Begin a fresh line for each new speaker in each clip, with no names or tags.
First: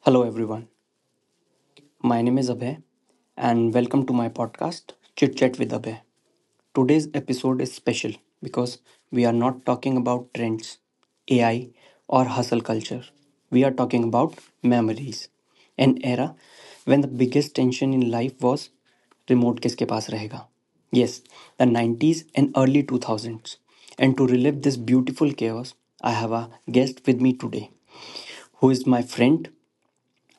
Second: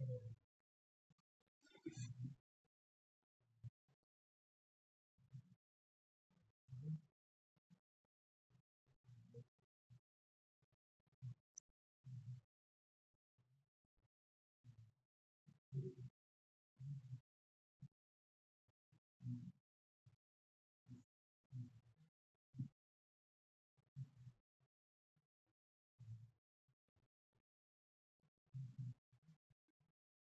Hello, everyone. My name is Abhay, and welcome to my podcast, Chit Chat with Abhay. Today's episode is special because we are not talking about trends, AI, or hustle culture. We are talking about memories, an era when the biggest tension in life was remote किसके पास rahega. Yes, the 90s and early 2000s. And to relive this beautiful chaos, I have a guest with me today who is my friend,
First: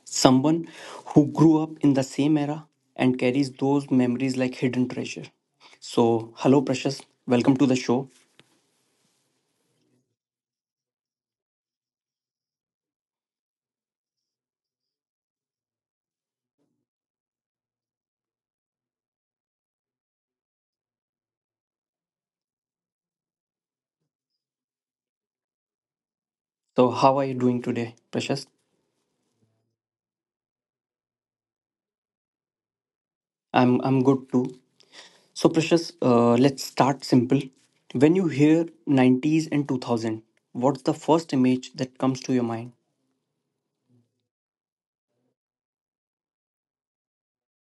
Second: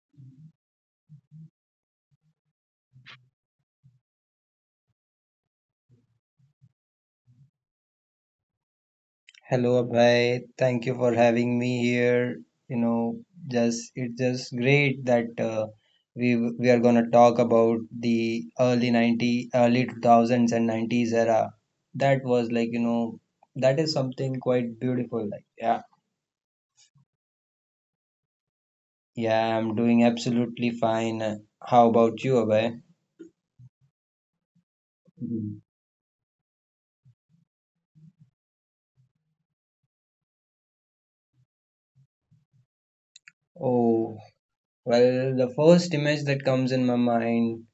someone who grew up in the same era and carries those memories like hidden treasure. So, hello, Precious. Welcome to the show.
Hello, Abhay. Thank you for having me here. You know, just it's just great that we we are gonna talk about the early 90, early 2000s and 90s era. That was, like, you know, that is something quite beautiful. Like, yeah,
So, how are you doing today, Precious?
Yeah, I'm doing absolutely fine. How about you, Abhay?
I'm good too. So,
Mhm.
Precious, let's start simple. When you hear 90s and 2000, what's the first image that comes to your mind?
Oh, well, the first image that comes in my mind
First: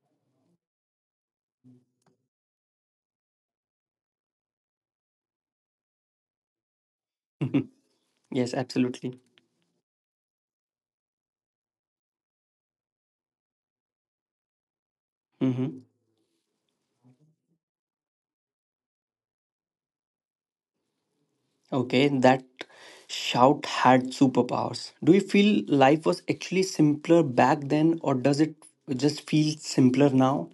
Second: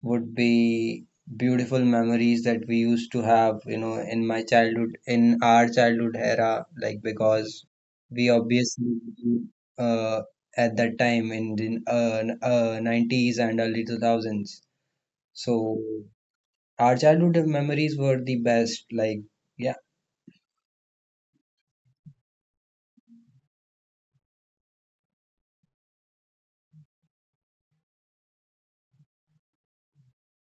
would be beautiful memories that we used to have, you know, in my childhood, in our childhood era, like, because we
Yes,
obviously
absolutely.
uh, at that time in the 90s and early 2000s. So
Mm-hmm.
our childhood memories were the best. Like, yeah,
Okay, that shout had superpowers. Do you feel life was actually simpler back then, or does it just feel simpler now?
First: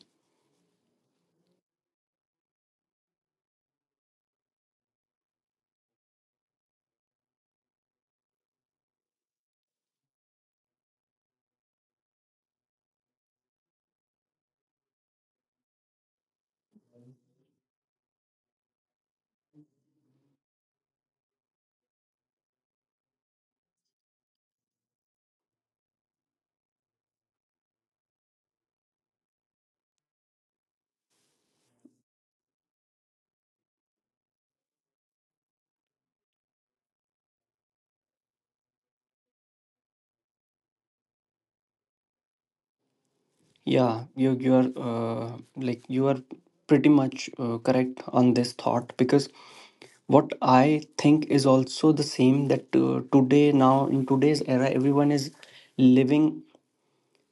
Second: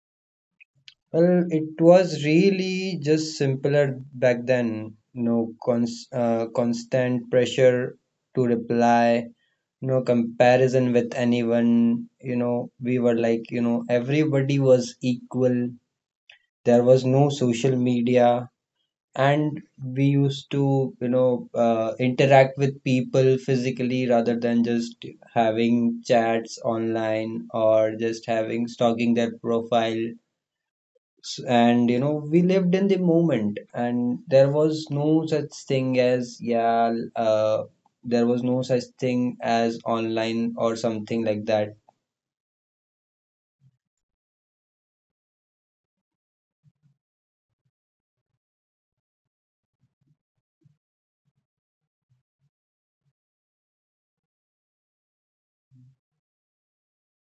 well, it was really just simpler back then. No constant pressure to reply. No comparison with anyone, you know, we were, like, you know, everybody was equal. There was no social media, and we used to, you know, interact with people physically rather than just having chats online or just having stalking their profile. And, you know, we lived in the moment, and there was no such thing as, yeah, there was no such thing as online or something like that.
Yeah, you are like you are pretty much correct on this thought, because what I think is also the same, that today, now in today's era, everyone is living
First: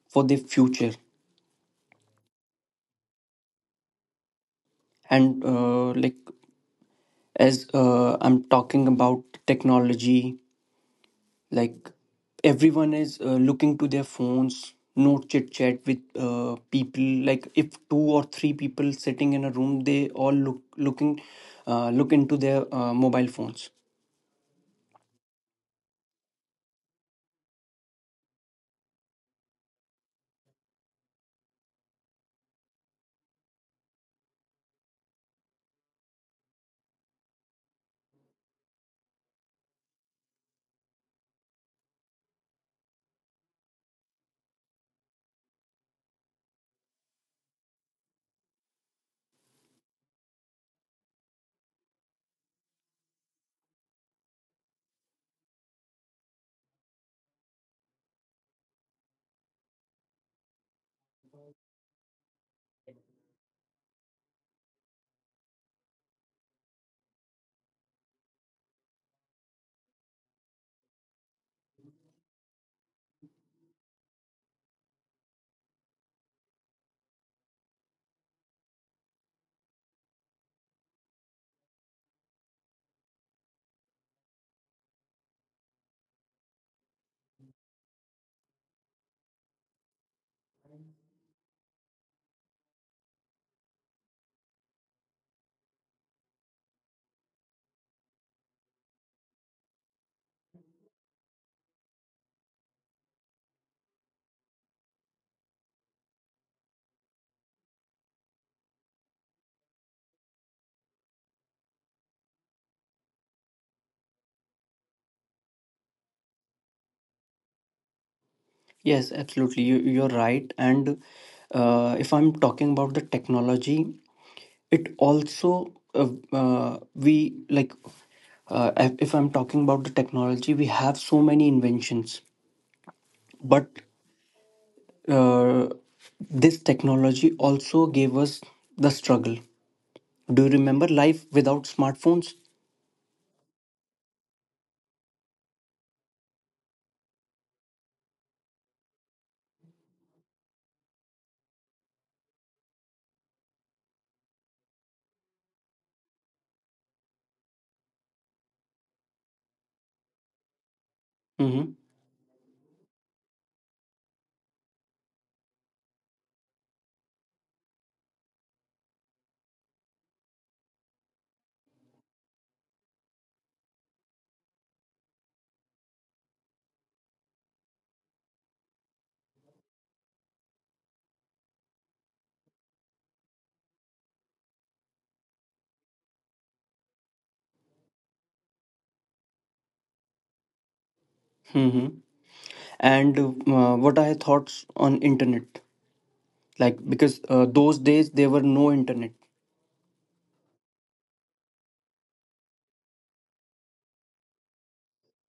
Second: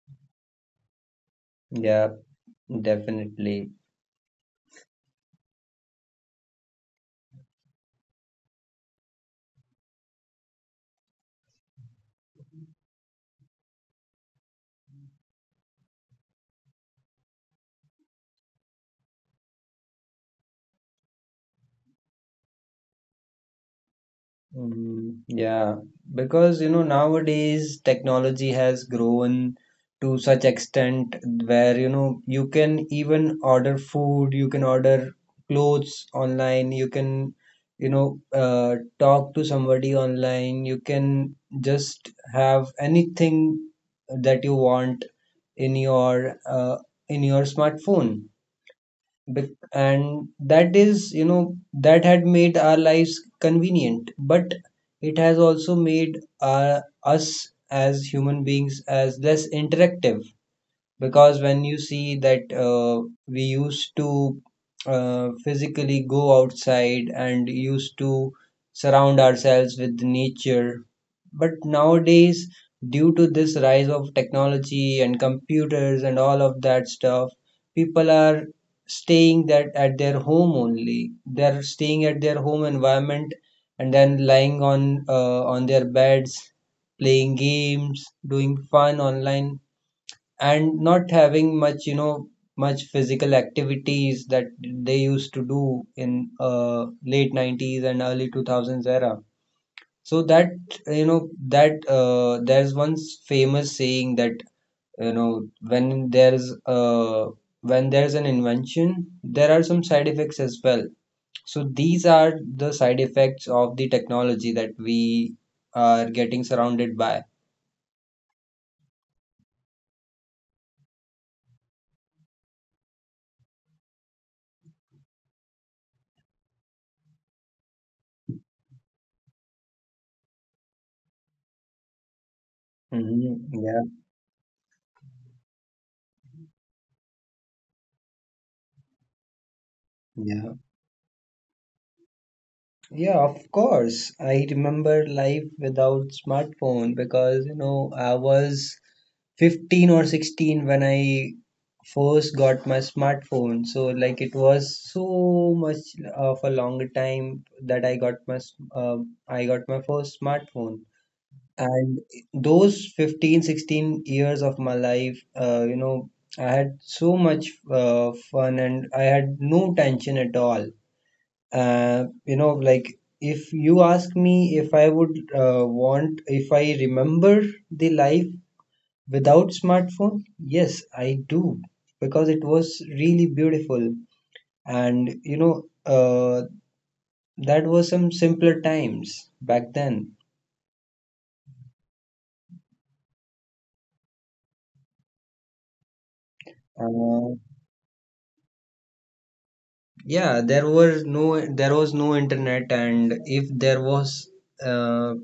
for the future.
Yeah, definitely.
And like, as I'm talking about technology, like everyone is looking to their phones, no chit chat with people. Like if two or three people sitting in a room, they all looking look into their mobile phones.
Mm, yeah, because, you know, nowadays technology has grown to such extent where, you know, you can even order food, you can order clothes online, you can, talk to somebody online, you can just have anything that you want in your, in your smartphone. And that is, you know, that had made our lives convenient, but it has also made us as human beings as less interactive, because when you see that, we used to physically go outside and used to surround ourselves with nature. But nowadays, due to this rise of technology and computers and all of that stuff, people are staying that at their home only, they're staying at their home environment, and then lying on, on their beds, playing games, doing fun online, and not having much you know much physical activities that they used to do in late 90s and early 2000s era. So that, you know, that there's one famous saying that, you know, when there's an invention there are some side effects as well. So these are the side effects of the technology that we are getting surrounded by.
Yes, absolutely, you're right. And if I'm talking about the technology, it also we like, if I'm talking about the technology, we have so many inventions,
Hmm.
but
Yeah,
uh, this technology also gave us the struggle. Do you
yeah.
remember life without smartphones?
Yeah, of course. I remember life without smartphone because, you know, I was 15 or 16 when I first got my smartphone. So, like, it was so much of a longer time that I got my first smartphone.
Mm-hmm.
And those 15-16 years of my life, I had so much fun, and I had no tension at all. Like, if you ask me, if if I remember the life without smartphone, yes, I do, because it was really beautiful. And, you know, that was some simpler times back then.
Mm-hmm. And what are your thoughts on internet? Like, because
Uh,
those days there were no internet.
yeah, there was no internet. And if there was uh,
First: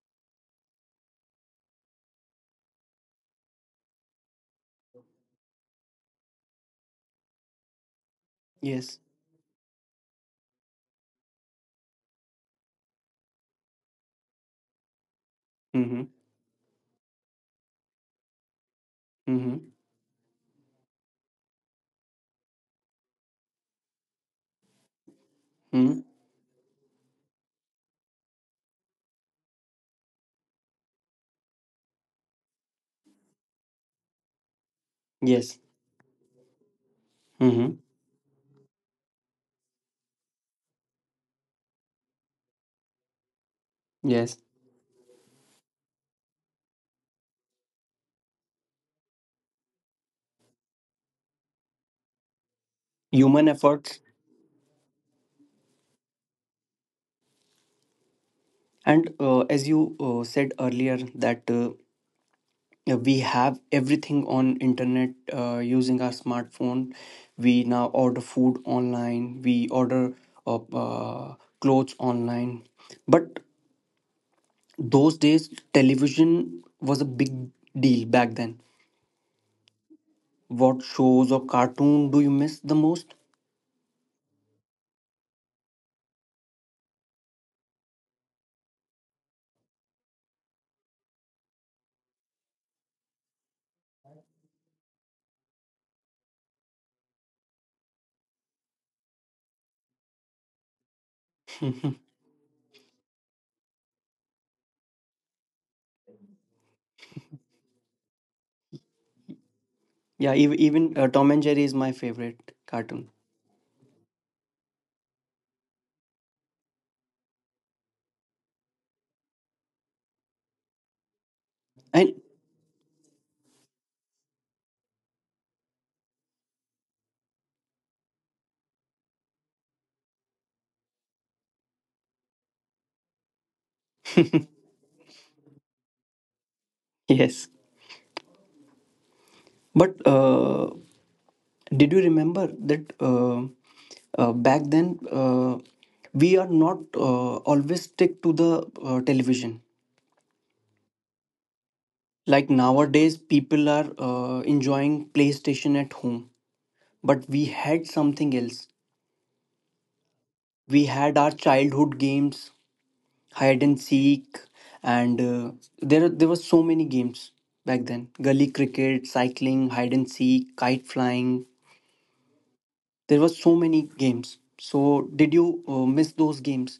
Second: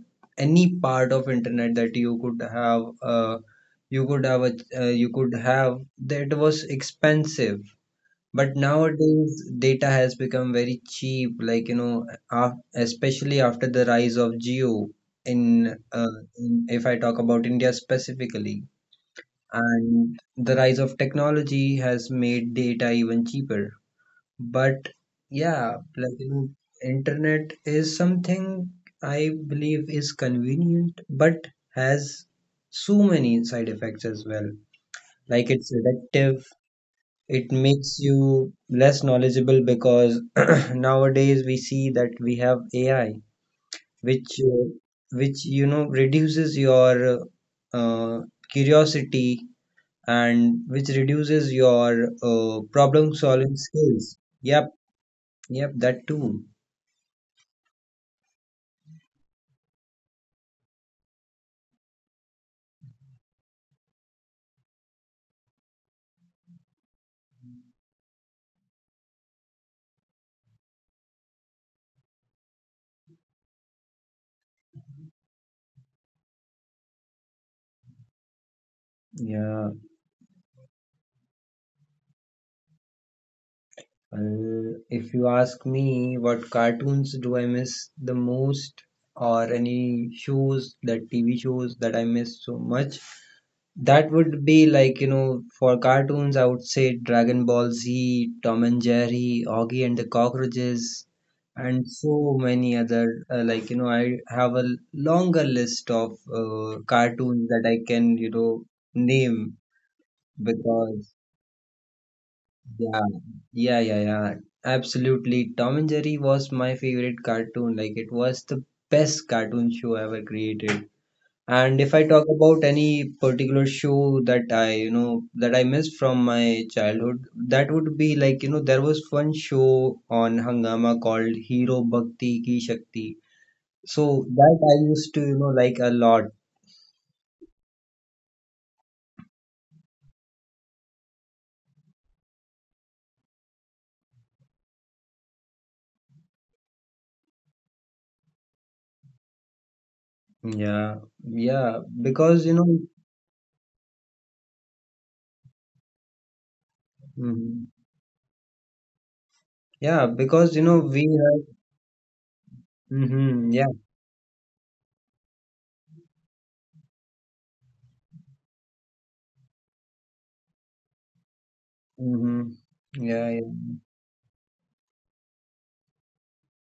any part of internet that you could have a, you could have, that was expensive. But
Yes.
nowadays data has become very cheap, like, you know, especially after the rise of Geo in,
Mm-hmm.
if I talk about India specifically.
Mm-hmm.
And the rise of technology has made data even cheaper. But, yeah,
Mm-hmm.
like, you know, internet is something I believe is convenient, but has so many side effects as well. Like,
Yes.
it's addictive, it
Mm-hmm.
makes you less knowledgeable because nowadays we see that we have AI, which
Yes.
uh, which reduces your uh, curiosity, and which reduces your problem
Human
solving
efforts.
skills. Yep, yep, that too.
And as you said earlier that yeah, we have everything on internet using our smartphone. We now order food online, we order uh, uh, clothes online. But those days television was a big deal back then.
Yeah,
What shows or cartoon do you miss the most?
well, if you ask me what cartoons do I miss the most, or any shows that TV shows that I miss so much, that would be, like, you know, for cartoons, I would say Dragon Ball Z, Tom and Jerry, Augie and the Cockroaches, and
Mhm.
so many other. Like, you know, I have a longer list of cartoons that I can, you know, name
Yeah, even
because
Tom and Jerry is my favorite
Yeah,
cartoon.
yeah, yeah, yeah. Absolutely. Tom and Jerry was my favorite cartoon. Like, it was the best cartoon show ever created. And if I
And
talk about any particular show that I missed from my childhood, that would be, like, you know, there was one show on Hangama called Hero Bhakti Ki Shakti. So that I used to, you know, like a lot.
yes, but did you remember that back then we are not always stick to the television?
Yeah, yeah, because,
Like
you know,
nowadays, people are enjoying PlayStation at home, but we
mhm.
had something else.
Yeah, because, you know,
We
we
had our
have.
childhood games,
Mm-hmm.
hide
Yeah.
and seek, and there were so many games back then. Gully cricket, cycling, hide and seek, kite flying.
Mm-hmm.
There were
Yeah, yeah.
so many games. So did you miss those games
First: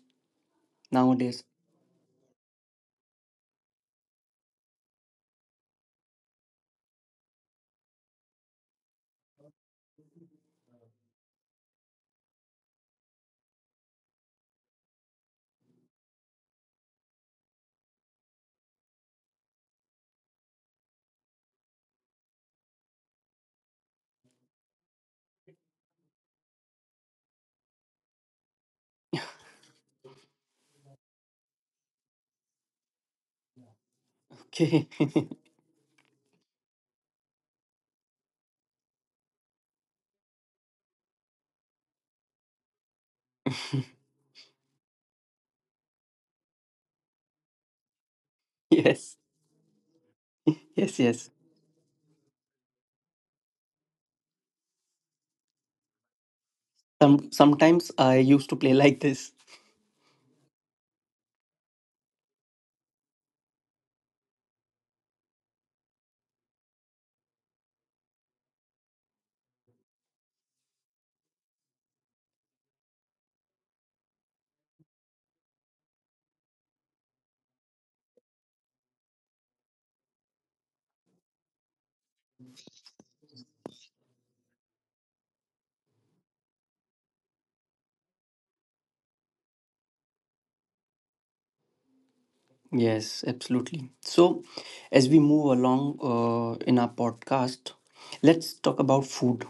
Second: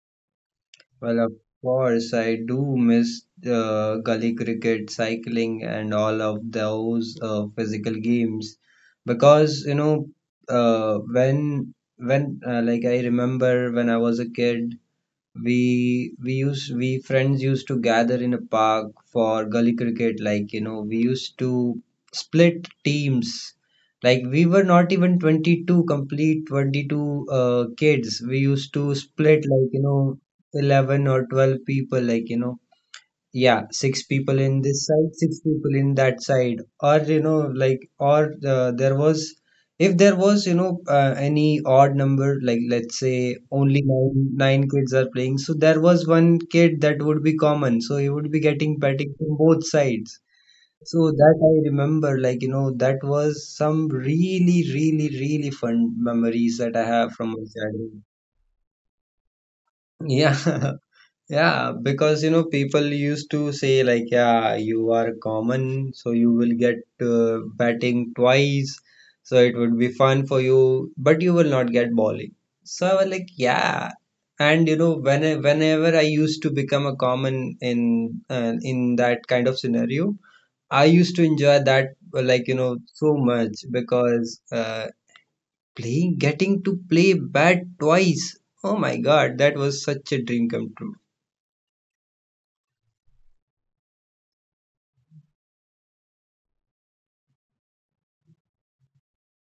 Well, of
nowadays?
course, I do miss gully cricket, cycling, and all of those physical games because, you know, when like, I remember when I was a kid, we friends used to gather in a park for gully cricket, like, you know, we used to split teams, like, we were not even 22 complete 22 kids. We used to split, like, you know, 11 or 12 people, like, you know, yeah, six people in this
Okay.
side, six people in that side, or, you know, like, or there was if there was any odd number. Like, let's say only nine kids are playing, so there was one kid that would be common, so he would be getting petting
Yes,
from both sides.
yes,
So
yes.
that I remember, like, you know, that was some really, really, really fun memories that I have from my
Sometimes
childhood.
I used to play like this.
Yeah, yeah, because, you know, people used to say, like, yeah, you are common, so you will get batting twice, so it would be fun for you, but you will not get bowling. So I was, like, yeah, and, you know, when whenever I used to become a common in that kind of scenario, I used to enjoy that, like, you know, so much because, playing, getting to play bat twice. Oh my God, that was such a dream come true.
Yes, absolutely. So as we move along in our podcast, let's talk about food.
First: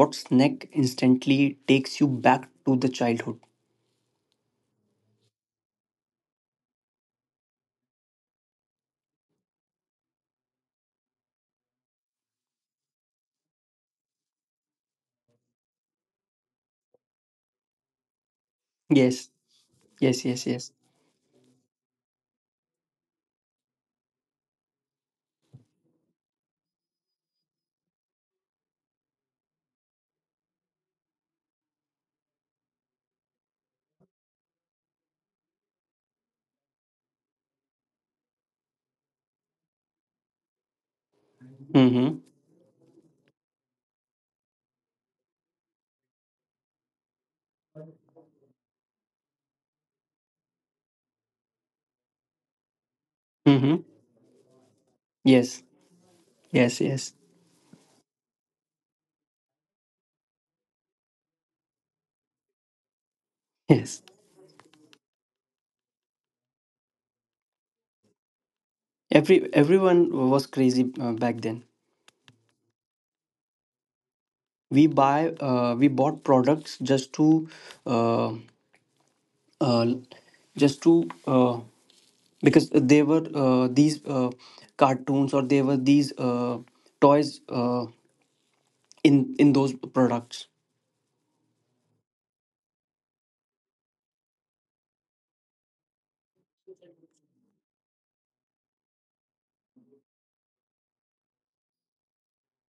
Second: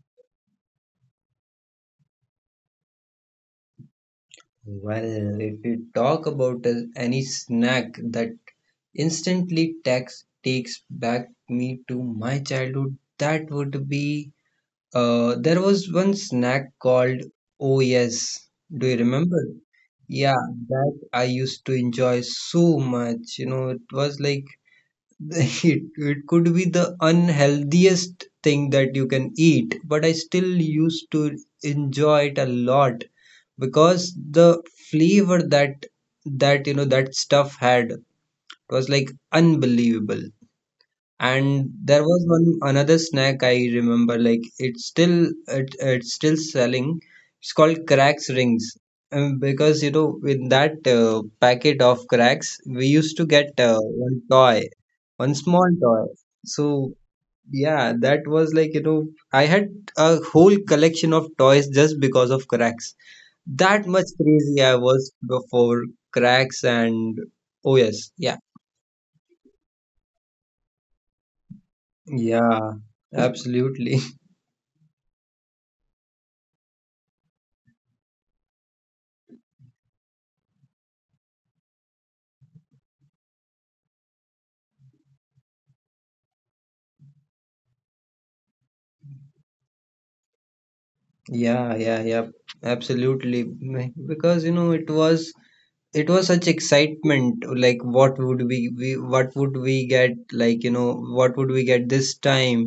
What snack instantly takes you back to the childhood?
Well, if we talk about any snack that instantly takes back me to my childhood, that would be there was one snack called. Oh, yes. Do you
Yes,
remember?
yes,
Yeah,
yes, yes.
that I used to enjoy so much. You know, it was like it could be the unhealthiest thing that you can eat, but I still used to enjoy it a lot because the flavor that that you know that stuff had was, like, unbelievable. And there
Mm-hmm.
was one another snack I remember, like, it's still selling, it's called cracks rings. Because, you know, in that packet of cracks, we used to get
Mm-hmm.
one toy, one
Yes,
small toy. So,
yes, yes,
yeah, that was, like, you know, I had a whole collection of toys just because of cracks. That
yes.
much crazy I was before cracks. And, oh, yes, yeah,
Every everyone was crazy back then.
yeah, absolutely,
We bought products just to uh, uh, just to, because they were these cartoons, or they were these toys in those products.
yeah, yeah, yeah, absolutely. Because, you know, it was such excitement. Like, what would we get? Like, you know, what would we get this time?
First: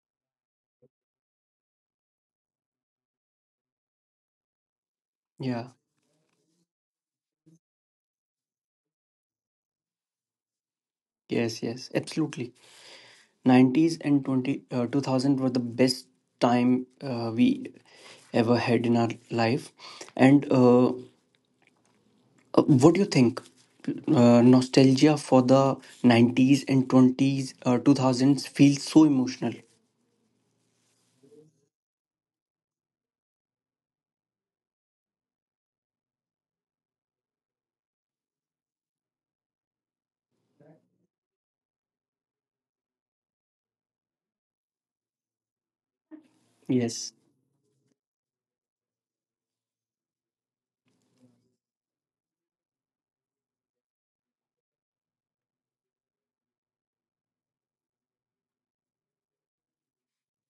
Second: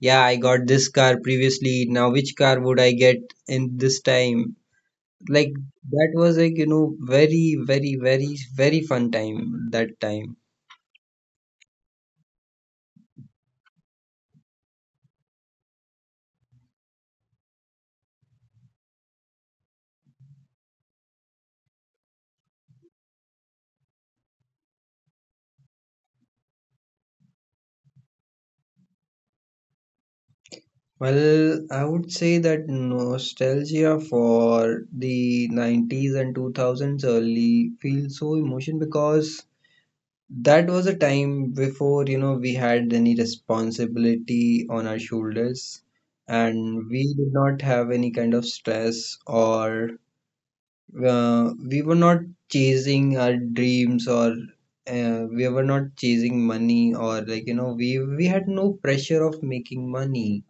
Yeah, I got this car previously. Now which car would I get in this time? Like,
Yeah.
that was, like, you know, very, very, very, very fun time, that time.
Yes, yes, absolutely. 90s and 20 uh, 2000 were the best time we ever had in our life. And what do you think nostalgia for the 90s and 20s uh, 2000s feels so emotional?
Well, I would say that nostalgia for the 90s and 2000s early feels so emotion because that was a time before, you know, we had any responsibility on our shoulders, and we
Yes.
did not have any kind of stress, or we were not chasing our dreams, or we were not chasing money, or, like, you know, we had no pressure of making money.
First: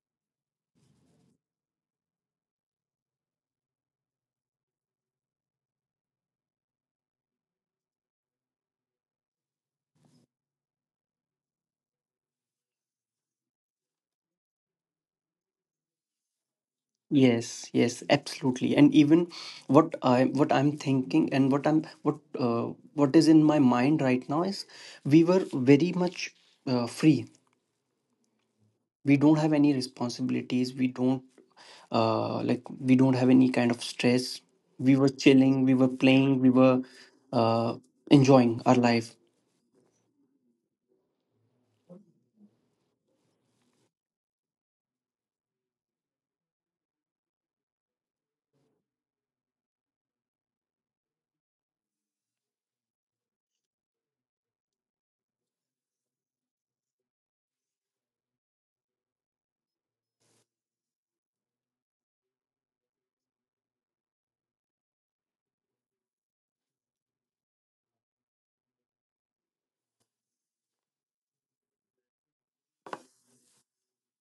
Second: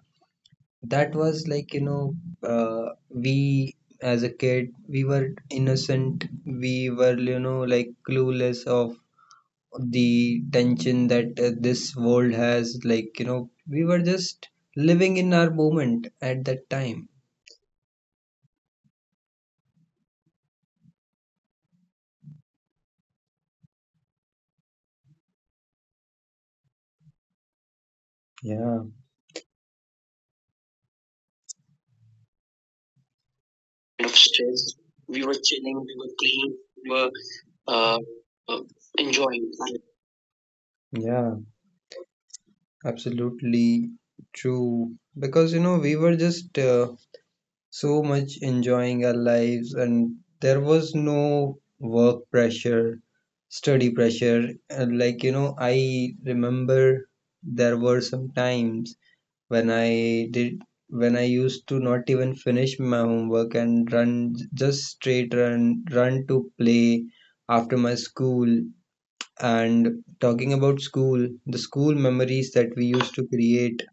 That was, like, you know, we as a kid, we were innocent. We were, you know, like, clueless of the tension that this world has. Like, you know, we were just living in our moment at that time.
Yes, yes, absolutely. And even what I, what I'm thinking and what I'm what is in my mind right now is we were very much free.
Yeah.
We don't have any responsibilities. We don't like, we don't have any kind of
Kind of
stress.
stress.
We were
We were
chilling. We
chilling,
were
we were
playing. We
playing,
were
we were
uh,
uh,
enjoying
uh,
our life.
enjoying. Yeah, absolutely true. Because, you know, we were just so much enjoying our lives, and there was no work pressure, study pressure. And, like, you know, I remember there were some times when i did when I used to not even finish my homework and run, just straight run to play after my school. And talking about school, the school memories that we used to create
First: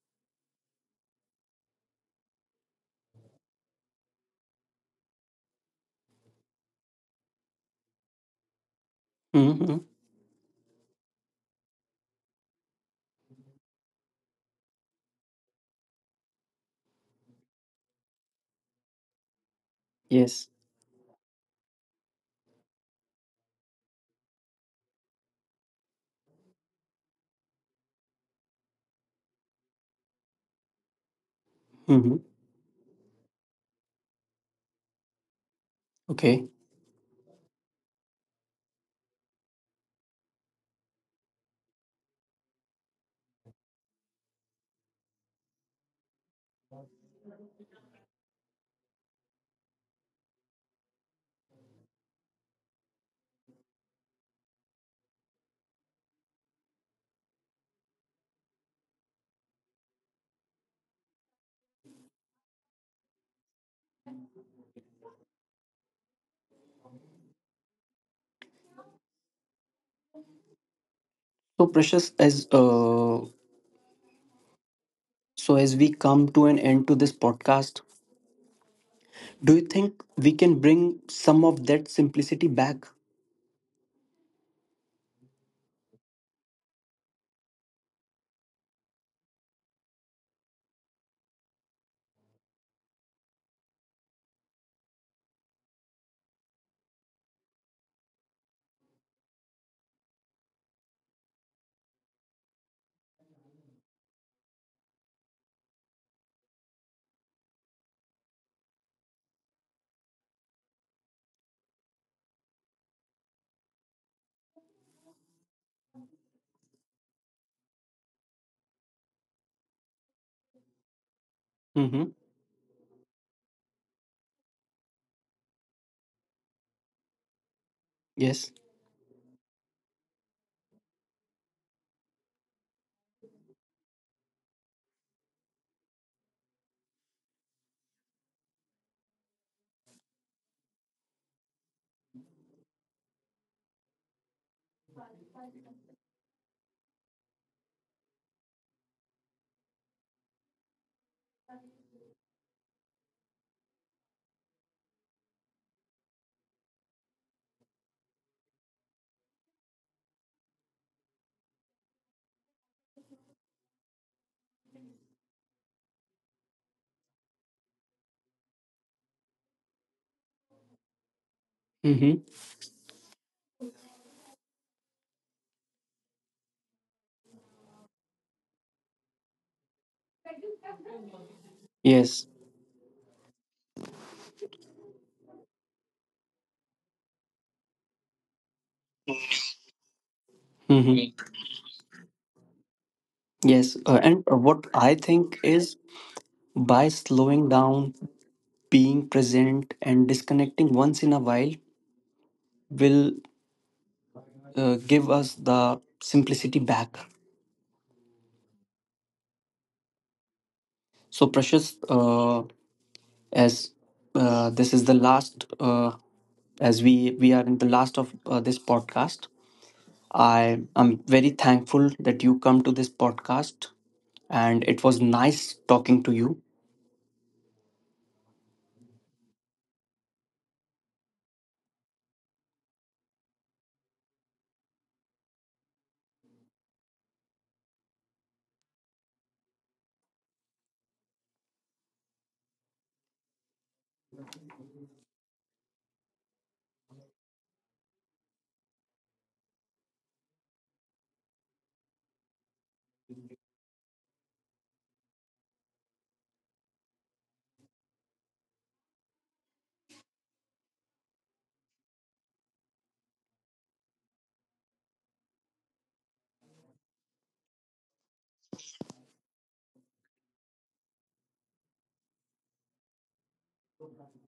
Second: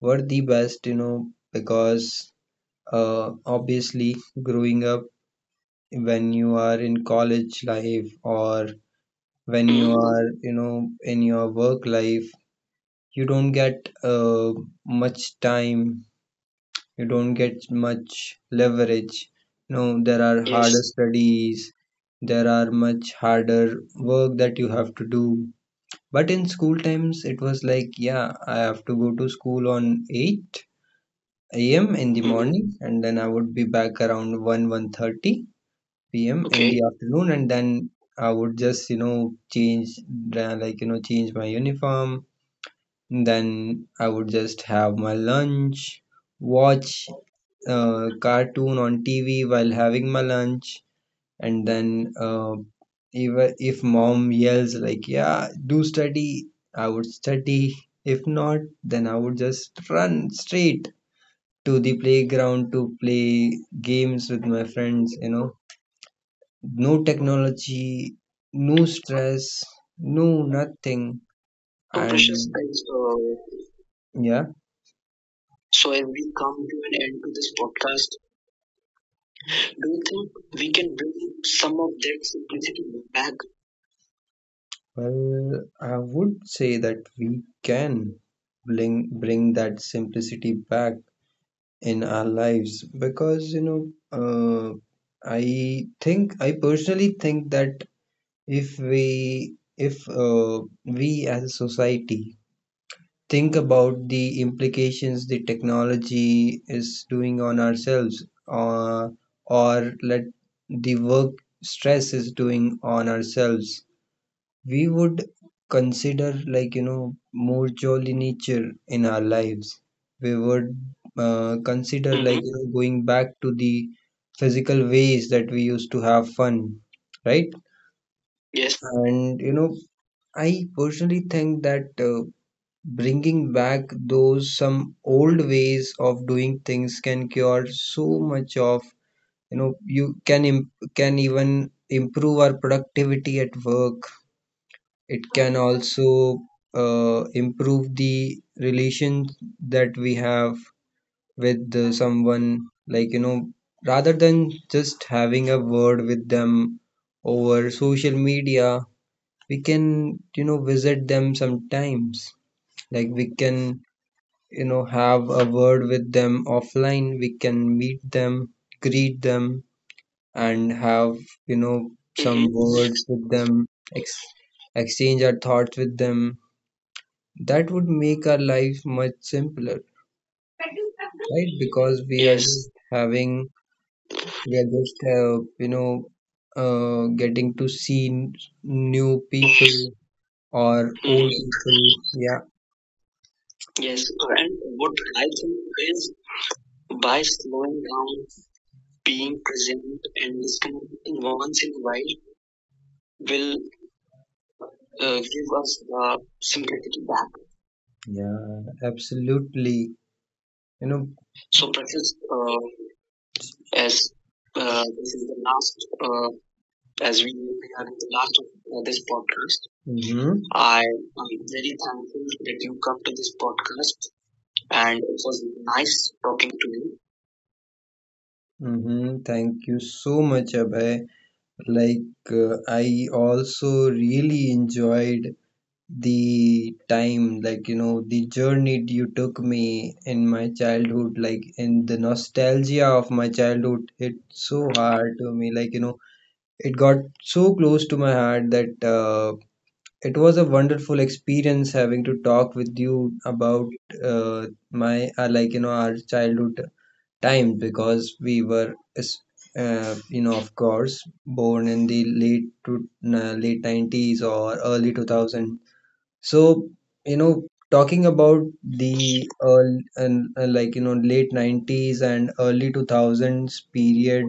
were the best, you know, because obviously growing up, when you are in college life, or when
Hmm.
you are, you know, in your work life, you don't get much time, you don't get much leverage. No, there are
Yes.
harder. Yes, studies, there are much harder work that you have to do. But in school times it was like, yeah, I have to go to school on 8 a.m in
Hmm.
the Mhm. morning and then I would be back around 1 1:30 p.m.
Okay.
in, okay, the afternoon, and then I would just you know change the- like you know change my uniform. Then I would just have my lunch, watch a cartoon on TV while having my lunch, and then, uh, even if mom yells, like, yeah, do study, I would study. If not, then I would just run straight to the playground to play games with my friends. No technology, no stress, no nothing.
So,
No. And
Precious, as
guys. So, yeah,
so as
so
we
as we
come to an
come to
end to
an
this
end to this
podcast,
podcast,
do you
do you
think
think
we can
we can
bring
bring
some of
some of
that
that
simplicity
simplicity
back?
back? Well, I would say that we can bring that simplicity back in our lives because, uh, I personally think that if we as a society think about the implications the technology is doing on ourselves, or let the work stress is doing on ourselves, we would consider, like, more jolly nature in our lives. We would, consider,
Mm-hmm.
like, going back to the physical ways that we used to have fun, right?
Yes.
Yes. And, I personally think that, bringing back those some old ways of doing things can cure so much of, you can even improve our productivity at work. It can also, improve the relations that we have with, someone. Like, rather than just having a word with them over social media, we can, visit them sometimes. Like, we can, have a word with them offline. We can meet them, greet them, and have, you know,
Mm-hmm.
some words with them, ex- exchange our thoughts with them. That would make our life much simpler, right? Because we
Yes.
are, yes, just having, we are just, getting to see new people or old
Mm-hmm.
people. Yeah.
Yes.
Yes,
And
and
what I
what I
think
think
is,
is,
by
by
slowing
slowing
down,
down,
being
being
present,
present,
and
and
disconnecting once in a
disconnecting
while,
once in a while
will
will,
give us
give
the
us the
simplicity back.
simplicity back. Yeah, absolutely. You know,
So, Precious,
So, Precious,
as
as
this is
uh,
the
this is
last,
the last, uh,
as we
as we
are in the
are
last
in
of
the last of,
this
this
podcast.
podcast.
I
I
am very
am very
thankful that
thankful
you come
that
to
you
this
come to this
podcast,
podcast,
and it was
and it was
nice talking to
nice
you.
talking to you. Mm-hmm. Thank you so much, Abhay. Like, I also really enjoyed the time, like, the journey you took me in my childhood, like, in the nostalgia of my childhood. It's so hard to me, like, it got so close to my heart that, it was a wonderful experience having to talk with you about, uh, my, like, our childhood time because we were, of course, born in the late to, late 90s or early 2000. So, you know talking about the early, and, like, late 90s and early 2000s period.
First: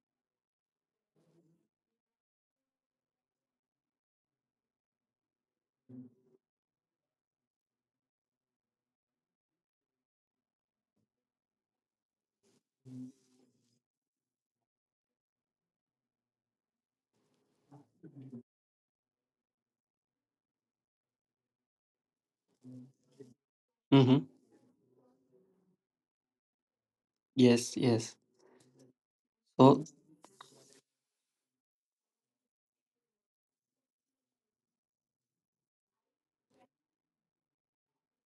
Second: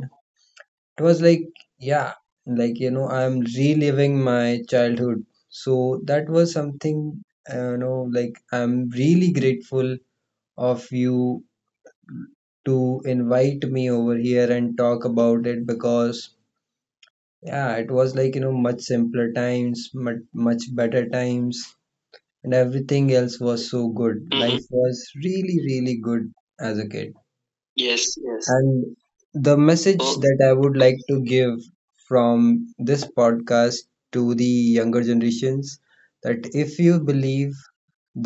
It was like, yeah, like, I'm reliving my childhood. So that was something, like, I'm really grateful of you to invite me over here and talk about it because, yeah, it was like, much simpler times, much, much better times, and everything else was so good.
Mm-hmm.
Life was really, really good as a kid.
Yes,
Yes,
yes.
yes. And the
So,
message, so, that I would like to give from this podcast to the younger generations, that if you believe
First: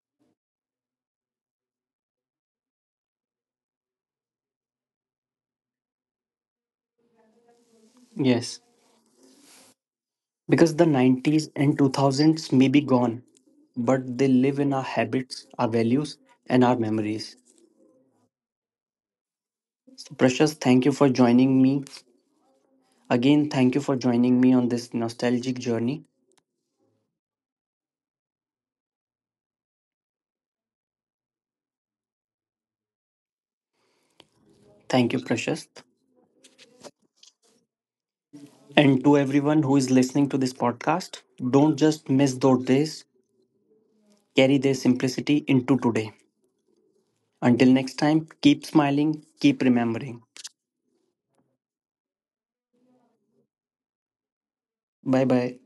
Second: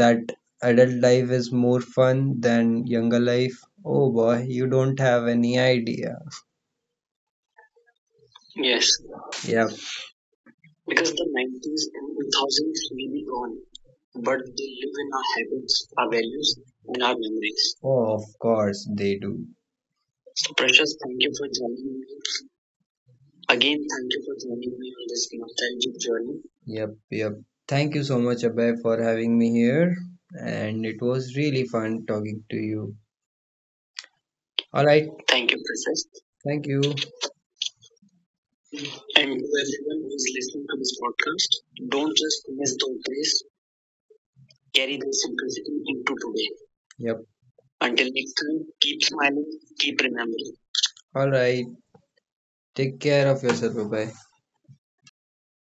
that adult life is more fun than younger life, oh boy, you don't have any idea.
yes,
Yes. Yeah,
because the
because the
90s and
90s and
2000s may be
2000s may
gone,
be gone,
but they
but
live
they
in our
live in our
habits, our
habits, our
values,
values,
and our
and our
memories.
memories. Oh, of course they do.
So,
So,
Precious, thank you
Precious,
for
thank you for
joining me.
joining me.
Again, thank
Again,
you for
thank you
joining
for
me on
joining me
this
on this
nostalgic
nostalgic
journey.
journey. Yep, yep. Thank you so much, Abhay, for having me here. And it was really fun talking to you. All right.
Thank you,
Thank you,
Precious.
Precious. Thank you. And to
And to everyone who is
everyone who
listening
is
to this
listening to this
podcast, don't
podcast,
just
don't
miss
just
those
miss those
days,
days,
carry their
carry their
simplicity
simplicity
into today.
into today. Yep.
Until next
Until
time,
next time,
keep
keep
smiling,
smiling,
keep
keep
remembering.
remembering. All right. Take care of yourself. Bye bye.
Bye bye.